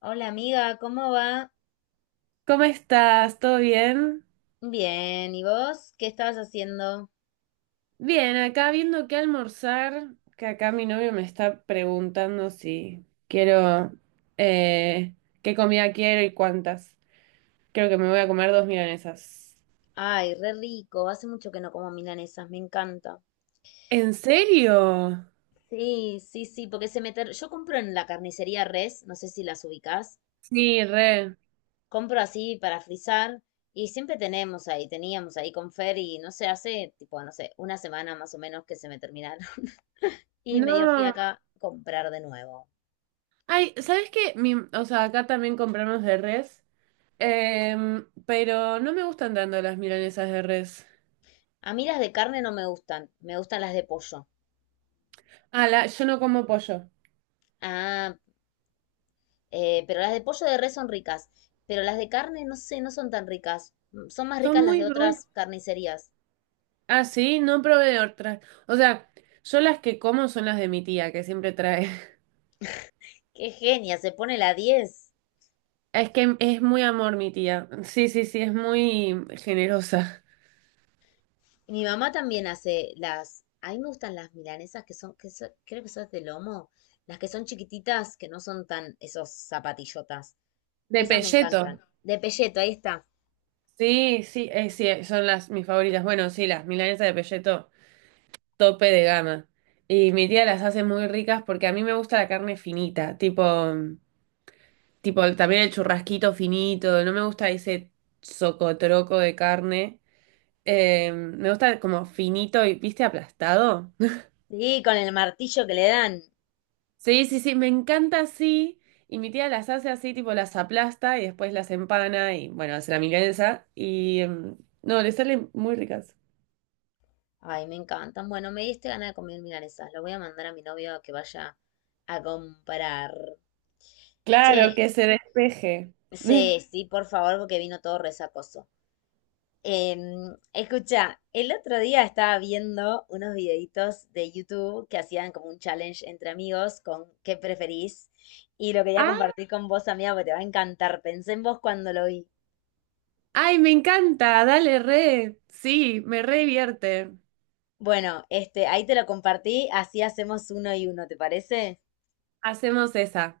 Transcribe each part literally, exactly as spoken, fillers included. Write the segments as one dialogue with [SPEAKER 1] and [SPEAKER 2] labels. [SPEAKER 1] Hola amiga, ¿cómo va?
[SPEAKER 2] ¿Cómo estás? ¿Todo bien?
[SPEAKER 1] Bien, ¿y vos? ¿Qué estabas haciendo?
[SPEAKER 2] Bien, acá viendo qué almorzar, que acá mi novio me está preguntando si quiero, eh, qué comida quiero y cuántas. Creo que me voy a comer dos milanesas.
[SPEAKER 1] Ay, re rico, hace mucho que no como milanesas, me encanta.
[SPEAKER 2] ¿En serio?
[SPEAKER 1] Sí, sí, sí, porque se me... ter- yo compro en la carnicería Res, no sé si las ubicás,
[SPEAKER 2] Sí, re.
[SPEAKER 1] compro así para frizar y siempre tenemos ahí, teníamos ahí con Fer y no sé, hace tipo, no sé, una semana más o menos que se me terminaron y me dio
[SPEAKER 2] No.
[SPEAKER 1] fiaca comprar de nuevo.
[SPEAKER 2] Ay, ¿sabes qué? Mi- o sea, acá también compramos de res, em, pero no me gustan tanto las milanesas de res.
[SPEAKER 1] A mí las de carne no me gustan, me gustan las de pollo.
[SPEAKER 2] Ah, la- yo no como pollo.
[SPEAKER 1] Ah, Eh, pero las de pollo de res son ricas. Pero las de carne, no sé, no son tan ricas. Mm, Son más
[SPEAKER 2] Son
[SPEAKER 1] ricas las
[SPEAKER 2] muy
[SPEAKER 1] de
[SPEAKER 2] gruesas.
[SPEAKER 1] otras carnicerías.
[SPEAKER 2] Ah, sí, no probé de otras. O sea, yo las que como son las de mi tía, que siempre trae.
[SPEAKER 1] ¡Qué genia! Se pone la diez.
[SPEAKER 2] Es que es muy amor mi tía. Sí, sí, sí, es muy generosa.
[SPEAKER 1] Y mi mamá también hace las... A mí me gustan las milanesas que son, que son- creo que son de lomo. Las que son chiquititas, que no son tan esos zapatillotas.
[SPEAKER 2] De
[SPEAKER 1] Esas me
[SPEAKER 2] pelleto.
[SPEAKER 1] encantan. De pelleto, ahí está.
[SPEAKER 2] Sí, sí, eh, sí, eh, son las mis favoritas. Bueno, sí, las milanesas de pelleto, tope de gama. Y mi tía las hace muy ricas porque a mí me gusta la carne finita, tipo, mm, tipo también el churrasquito finito. No me gusta ese socotroco de carne. Eh, me gusta como finito y, ¿viste? Aplastado.
[SPEAKER 1] Sí, con el martillo que le dan.
[SPEAKER 2] Sí, sí, sí, me encanta así. Y mi tía las hace así, tipo las aplasta y después las empana y bueno, hace la milanesa. Y mm, no, le salen muy ricas.
[SPEAKER 1] Ay, me encantan. Bueno, me diste ganas de comer milanesas. Lo voy a mandar a mi novio a que vaya a comprar.
[SPEAKER 2] Claro,
[SPEAKER 1] Che,
[SPEAKER 2] que se despeje.
[SPEAKER 1] sí, sí, por favor, porque vino todo resacoso. Em, escucha, el otro día estaba viendo unos videitos de YouTube que hacían como un challenge entre amigos con qué preferís y lo quería
[SPEAKER 2] Ah,
[SPEAKER 1] compartir con vos, amiga, porque te va a encantar. Pensé en vos cuando lo vi.
[SPEAKER 2] ay, me encanta, dale re. Sí, me re divierte.
[SPEAKER 1] Bueno, este, ahí te lo compartí, así hacemos uno y uno, ¿te parece?
[SPEAKER 2] Hacemos esa.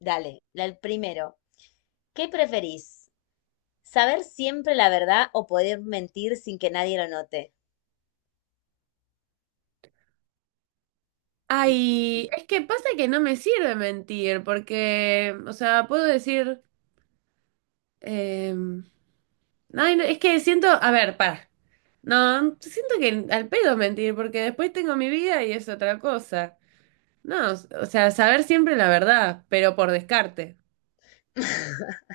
[SPEAKER 1] Dale, la- el primero. ¿Qué preferís? ¿Saber siempre la verdad o poder mentir sin que nadie lo note? Difícil.
[SPEAKER 2] Ay, es que pasa que no me sirve mentir, porque, o sea, puedo decir. Em, ay, no, es que siento, a ver, para. No, siento que al pedo mentir, porque después tengo mi vida y es otra cosa. No, o sea, saber siempre la verdad, pero por descarte.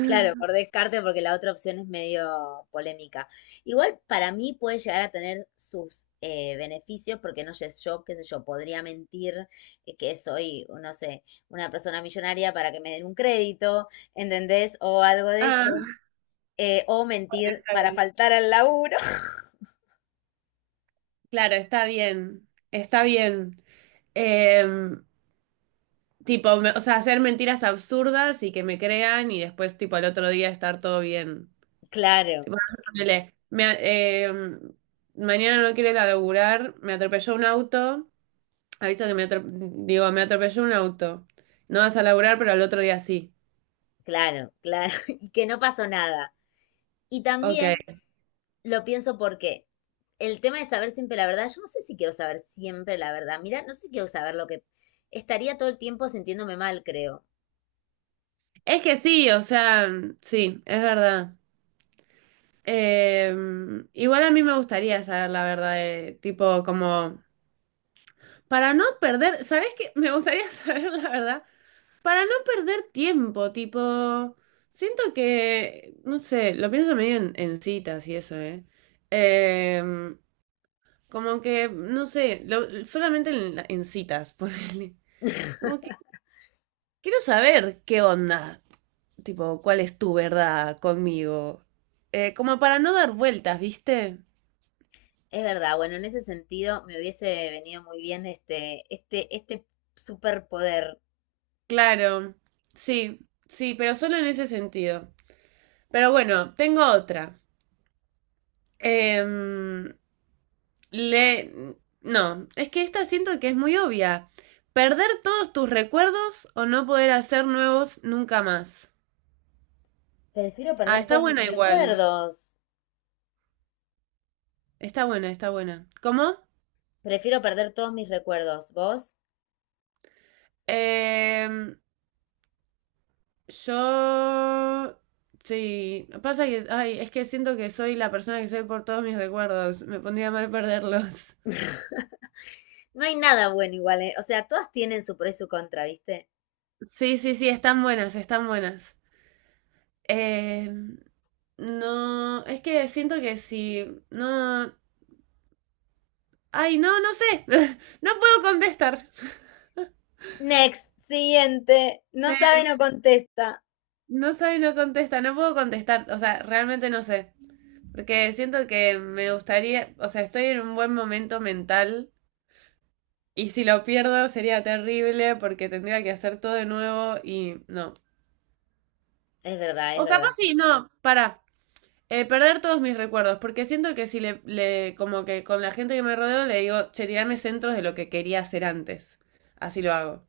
[SPEAKER 1] Claro, por descarte, porque la otra opción es medio polémica. Igual para mí puede llegar a tener sus eh, beneficios, porque no sé, yo, qué sé yo, podría mentir, eh, que soy, no sé, una persona millonaria para que me den un crédito, ¿entendés? O algo de eso.
[SPEAKER 2] Ah,
[SPEAKER 1] Eh, o mentir
[SPEAKER 2] está
[SPEAKER 1] para
[SPEAKER 2] bien.
[SPEAKER 1] faltar al laburo.
[SPEAKER 2] Claro, está bien, está bien. Em, tipo, me- o sea, hacer mentiras absurdas y que me crean y después, tipo, al otro día estar todo bien.
[SPEAKER 1] Claro,
[SPEAKER 2] Tipo, ponele, me a- em, mañana no quiero ir a laburar, me atropelló un auto. Ha visto que me atropelló, digo, me atropelló un auto. No vas a laburar, pero al otro día sí.
[SPEAKER 1] claro, claro. Y que no pasó nada. Y
[SPEAKER 2] Ok.
[SPEAKER 1] también lo pienso porque el tema de saber siempre la verdad, yo no sé si quiero saber siempre la verdad. Mira, no sé si quiero saber lo que... Estaría todo el tiempo sintiéndome mal, creo.
[SPEAKER 2] Es que sí, o sea, sí, es verdad. Eh, igual a mí me gustaría saber la verdad, de- tipo, como, para no perder, ¿sabes qué? Me gustaría saber la verdad, para no perder tiempo, tipo, siento que, no sé, lo pienso medio en, en citas y eso, ¿eh? Eh, como que, no sé, lo- solamente en, en citas, ponele. Como quiero saber qué onda, tipo, cuál es tu verdad conmigo. Eh, como para no dar vueltas, ¿viste?
[SPEAKER 1] Es verdad, bueno, en ese sentido me hubiese venido muy bien este, este, este superpoder.
[SPEAKER 2] Claro, sí, sí, pero solo en ese sentido. Pero bueno, tengo otra. Em, le... No, es que esta siento que es muy obvia. Perder todos tus recuerdos o no poder hacer nuevos nunca más.
[SPEAKER 1] Prefiero
[SPEAKER 2] Ah,
[SPEAKER 1] perder
[SPEAKER 2] está
[SPEAKER 1] todos mis
[SPEAKER 2] buena igual.
[SPEAKER 1] recuerdos.
[SPEAKER 2] Está buena, está buena. ¿Cómo?
[SPEAKER 1] Prefiero perder todos mis recuerdos. ¿Vos?
[SPEAKER 2] Em, Yo... Sí, pasa que, ay, es que siento que soy la persona que soy por todos mis recuerdos. Me pondría mal perderlos.
[SPEAKER 1] No hay nada bueno igual, ¿eh? O sea, todas tienen su pro y su contra, ¿viste?
[SPEAKER 2] Sí, sí, sí, están buenas, están buenas. Eh, no, es que siento que si no, ay, no, no sé, no puedo contestar.
[SPEAKER 1] Next, siguiente. No sabe, no
[SPEAKER 2] Next.
[SPEAKER 1] contesta.
[SPEAKER 2] No sabe no contesta, no puedo contestar, o sea, realmente no sé. Porque siento que me gustaría, o sea, estoy en un buen momento mental. Y si lo pierdo sería terrible porque tendría que hacer todo de nuevo y no.
[SPEAKER 1] Es verdad, es
[SPEAKER 2] O capaz
[SPEAKER 1] verdad.
[SPEAKER 2] sí, no, para. Perder todos mis recuerdos, porque siento que si le, le, como que con la gente que me rodeo le digo, che, tirame centros de lo que quería hacer antes. Así lo hago.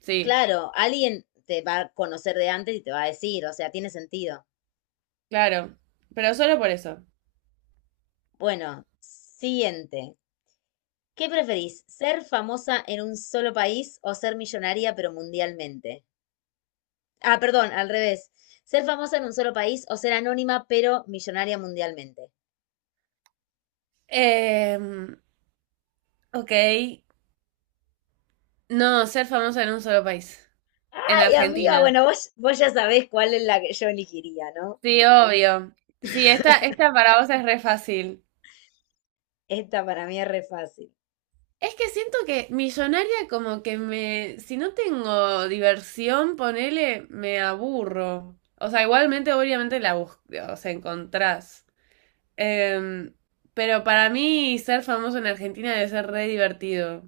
[SPEAKER 2] Sí,
[SPEAKER 1] Claro, alguien te va a conocer de antes y te va a decir, o sea, tiene sentido.
[SPEAKER 2] claro. Pero solo por eso.
[SPEAKER 1] Bueno, siguiente. ¿Qué preferís? ¿Ser famosa en un solo país o ser millonaria pero mundialmente? Ah, perdón, al revés. ¿Ser famosa en un solo país o ser anónima pero millonaria mundialmente?
[SPEAKER 2] Eh, ok. No, ser famosa en un solo país. En
[SPEAKER 1] Ay, amiga,
[SPEAKER 2] Argentina.
[SPEAKER 1] bueno, vos, vos ya sabés cuál es la que yo elegiría, ¿no?
[SPEAKER 2] Sí, obvio. Sí, esta, esta para vos es re fácil.
[SPEAKER 1] Esta para mí es re fácil.
[SPEAKER 2] Es que siento que millonaria como que me, si no tengo diversión, ponele, me aburro. O sea, igualmente obviamente la bus- o sea, encontrás. Em, pero para mí ser famoso en Argentina debe ser re divertido.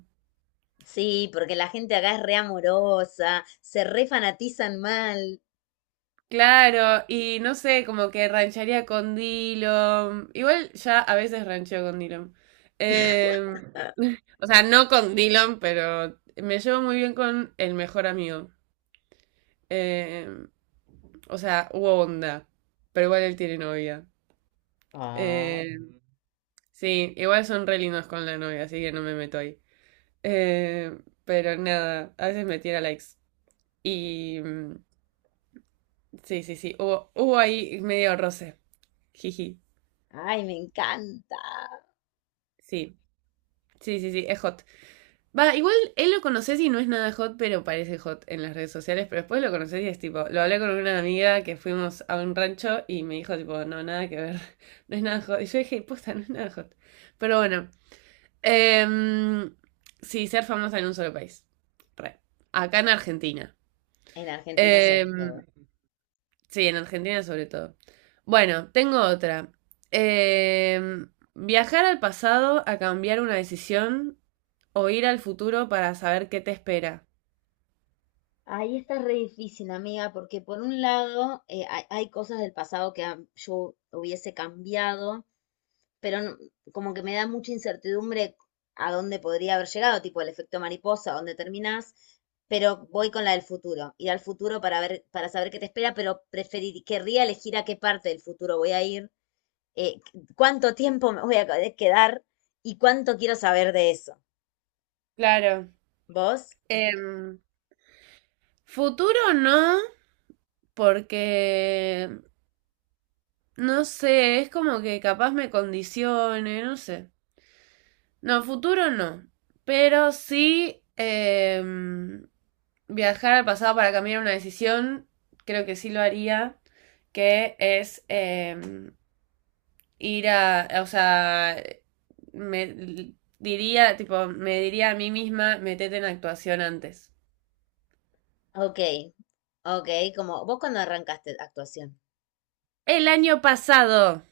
[SPEAKER 1] Sí, porque la gente acá es re amorosa, se re fanatizan mal.
[SPEAKER 2] Claro, y no sé, como que rancharía con Dillom. Igual ya a veces rancheo con Dillom. Em, o sea, no con Dillom, pero me llevo muy bien con el mejor amigo. Em, O sea, hubo onda. Pero igual él tiene novia. Eh, sí, igual son re lindos con la novia, así que no me meto ahí. Eh, pero nada, a veces me tira likes. Y mm, sí, sí, sí. Hubo, hubo ahí medio roce. Jiji.
[SPEAKER 1] Ay, me encanta.
[SPEAKER 2] Sí. Sí, sí, sí, es hot. Va, igual él lo conoces y no es nada hot, pero parece hot en las redes sociales, pero después lo conoces y es tipo, lo hablé con una amiga que fuimos a un rancho y me dijo tipo, no, nada que ver, no es nada hot. Y yo dije, posta, no es nada hot. Pero bueno, Em, sí, ser famosa en un solo país. Re. Acá en Argentina.
[SPEAKER 1] En Argentina sobre todo.
[SPEAKER 2] Em, sí, en Argentina sobre todo. Bueno, tengo otra. Em, viajar al pasado a cambiar una decisión o ir al futuro para saber qué te espera.
[SPEAKER 1] Ahí está re difícil, amiga, porque por un lado, eh, hay, hay cosas del pasado que am- yo hubiese cambiado, pero no- como que me da mucha incertidumbre a dónde podría haber llegado, tipo el efecto mariposa, dónde terminás, pero voy con la del futuro, ir al futuro para ver, para saber qué te espera, pero preferir, querría elegir a qué parte del futuro voy a ir, eh, cuánto tiempo me voy a quedar y cuánto quiero saber de eso.
[SPEAKER 2] Claro.
[SPEAKER 1] ¿Vos?
[SPEAKER 2] Em, futuro no, porque no sé, es como que capaz me condicione, no sé. No, futuro no. Pero sí em, viajar al pasado para cambiar una decisión, creo que sí lo haría, que es em, ir a, o sea, me diría, tipo, me diría a mí misma, metete en actuación antes.
[SPEAKER 1] Ok, ok, como vos cuando arrancaste actuación.
[SPEAKER 2] El año pasado.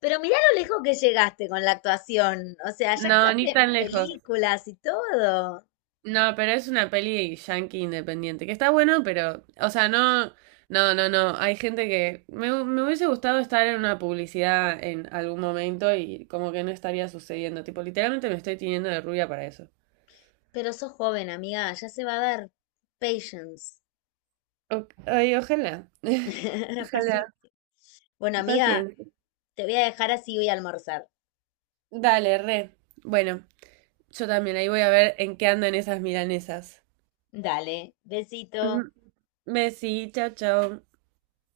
[SPEAKER 1] Pero mirá lo lejos que llegaste con la actuación. O sea, ya
[SPEAKER 2] No, ni
[SPEAKER 1] actuaste
[SPEAKER 2] tan
[SPEAKER 1] en
[SPEAKER 2] lejos.
[SPEAKER 1] películas y todo.
[SPEAKER 2] No, pero es una peli yankee independiente, que está bueno, pero, o sea, no, no, no, no, hay gente que me, hu- me hubiese gustado estar en una publicidad en algún momento y como que no estaría sucediendo, tipo, literalmente me estoy tiñendo de rubia para eso.
[SPEAKER 1] Pero sos joven, amiga, ya se va a dar. Patience.
[SPEAKER 2] O- ay, ojalá, ojalá,
[SPEAKER 1] Paciencia. Bueno, amiga,
[SPEAKER 2] paciencia.
[SPEAKER 1] te voy a dejar así voy a almorzar.
[SPEAKER 2] Dale, re. Bueno, yo también ahí voy a ver en qué andan esas milanesas.
[SPEAKER 1] Dale, besito.
[SPEAKER 2] Ujú. Besí, chao, chao.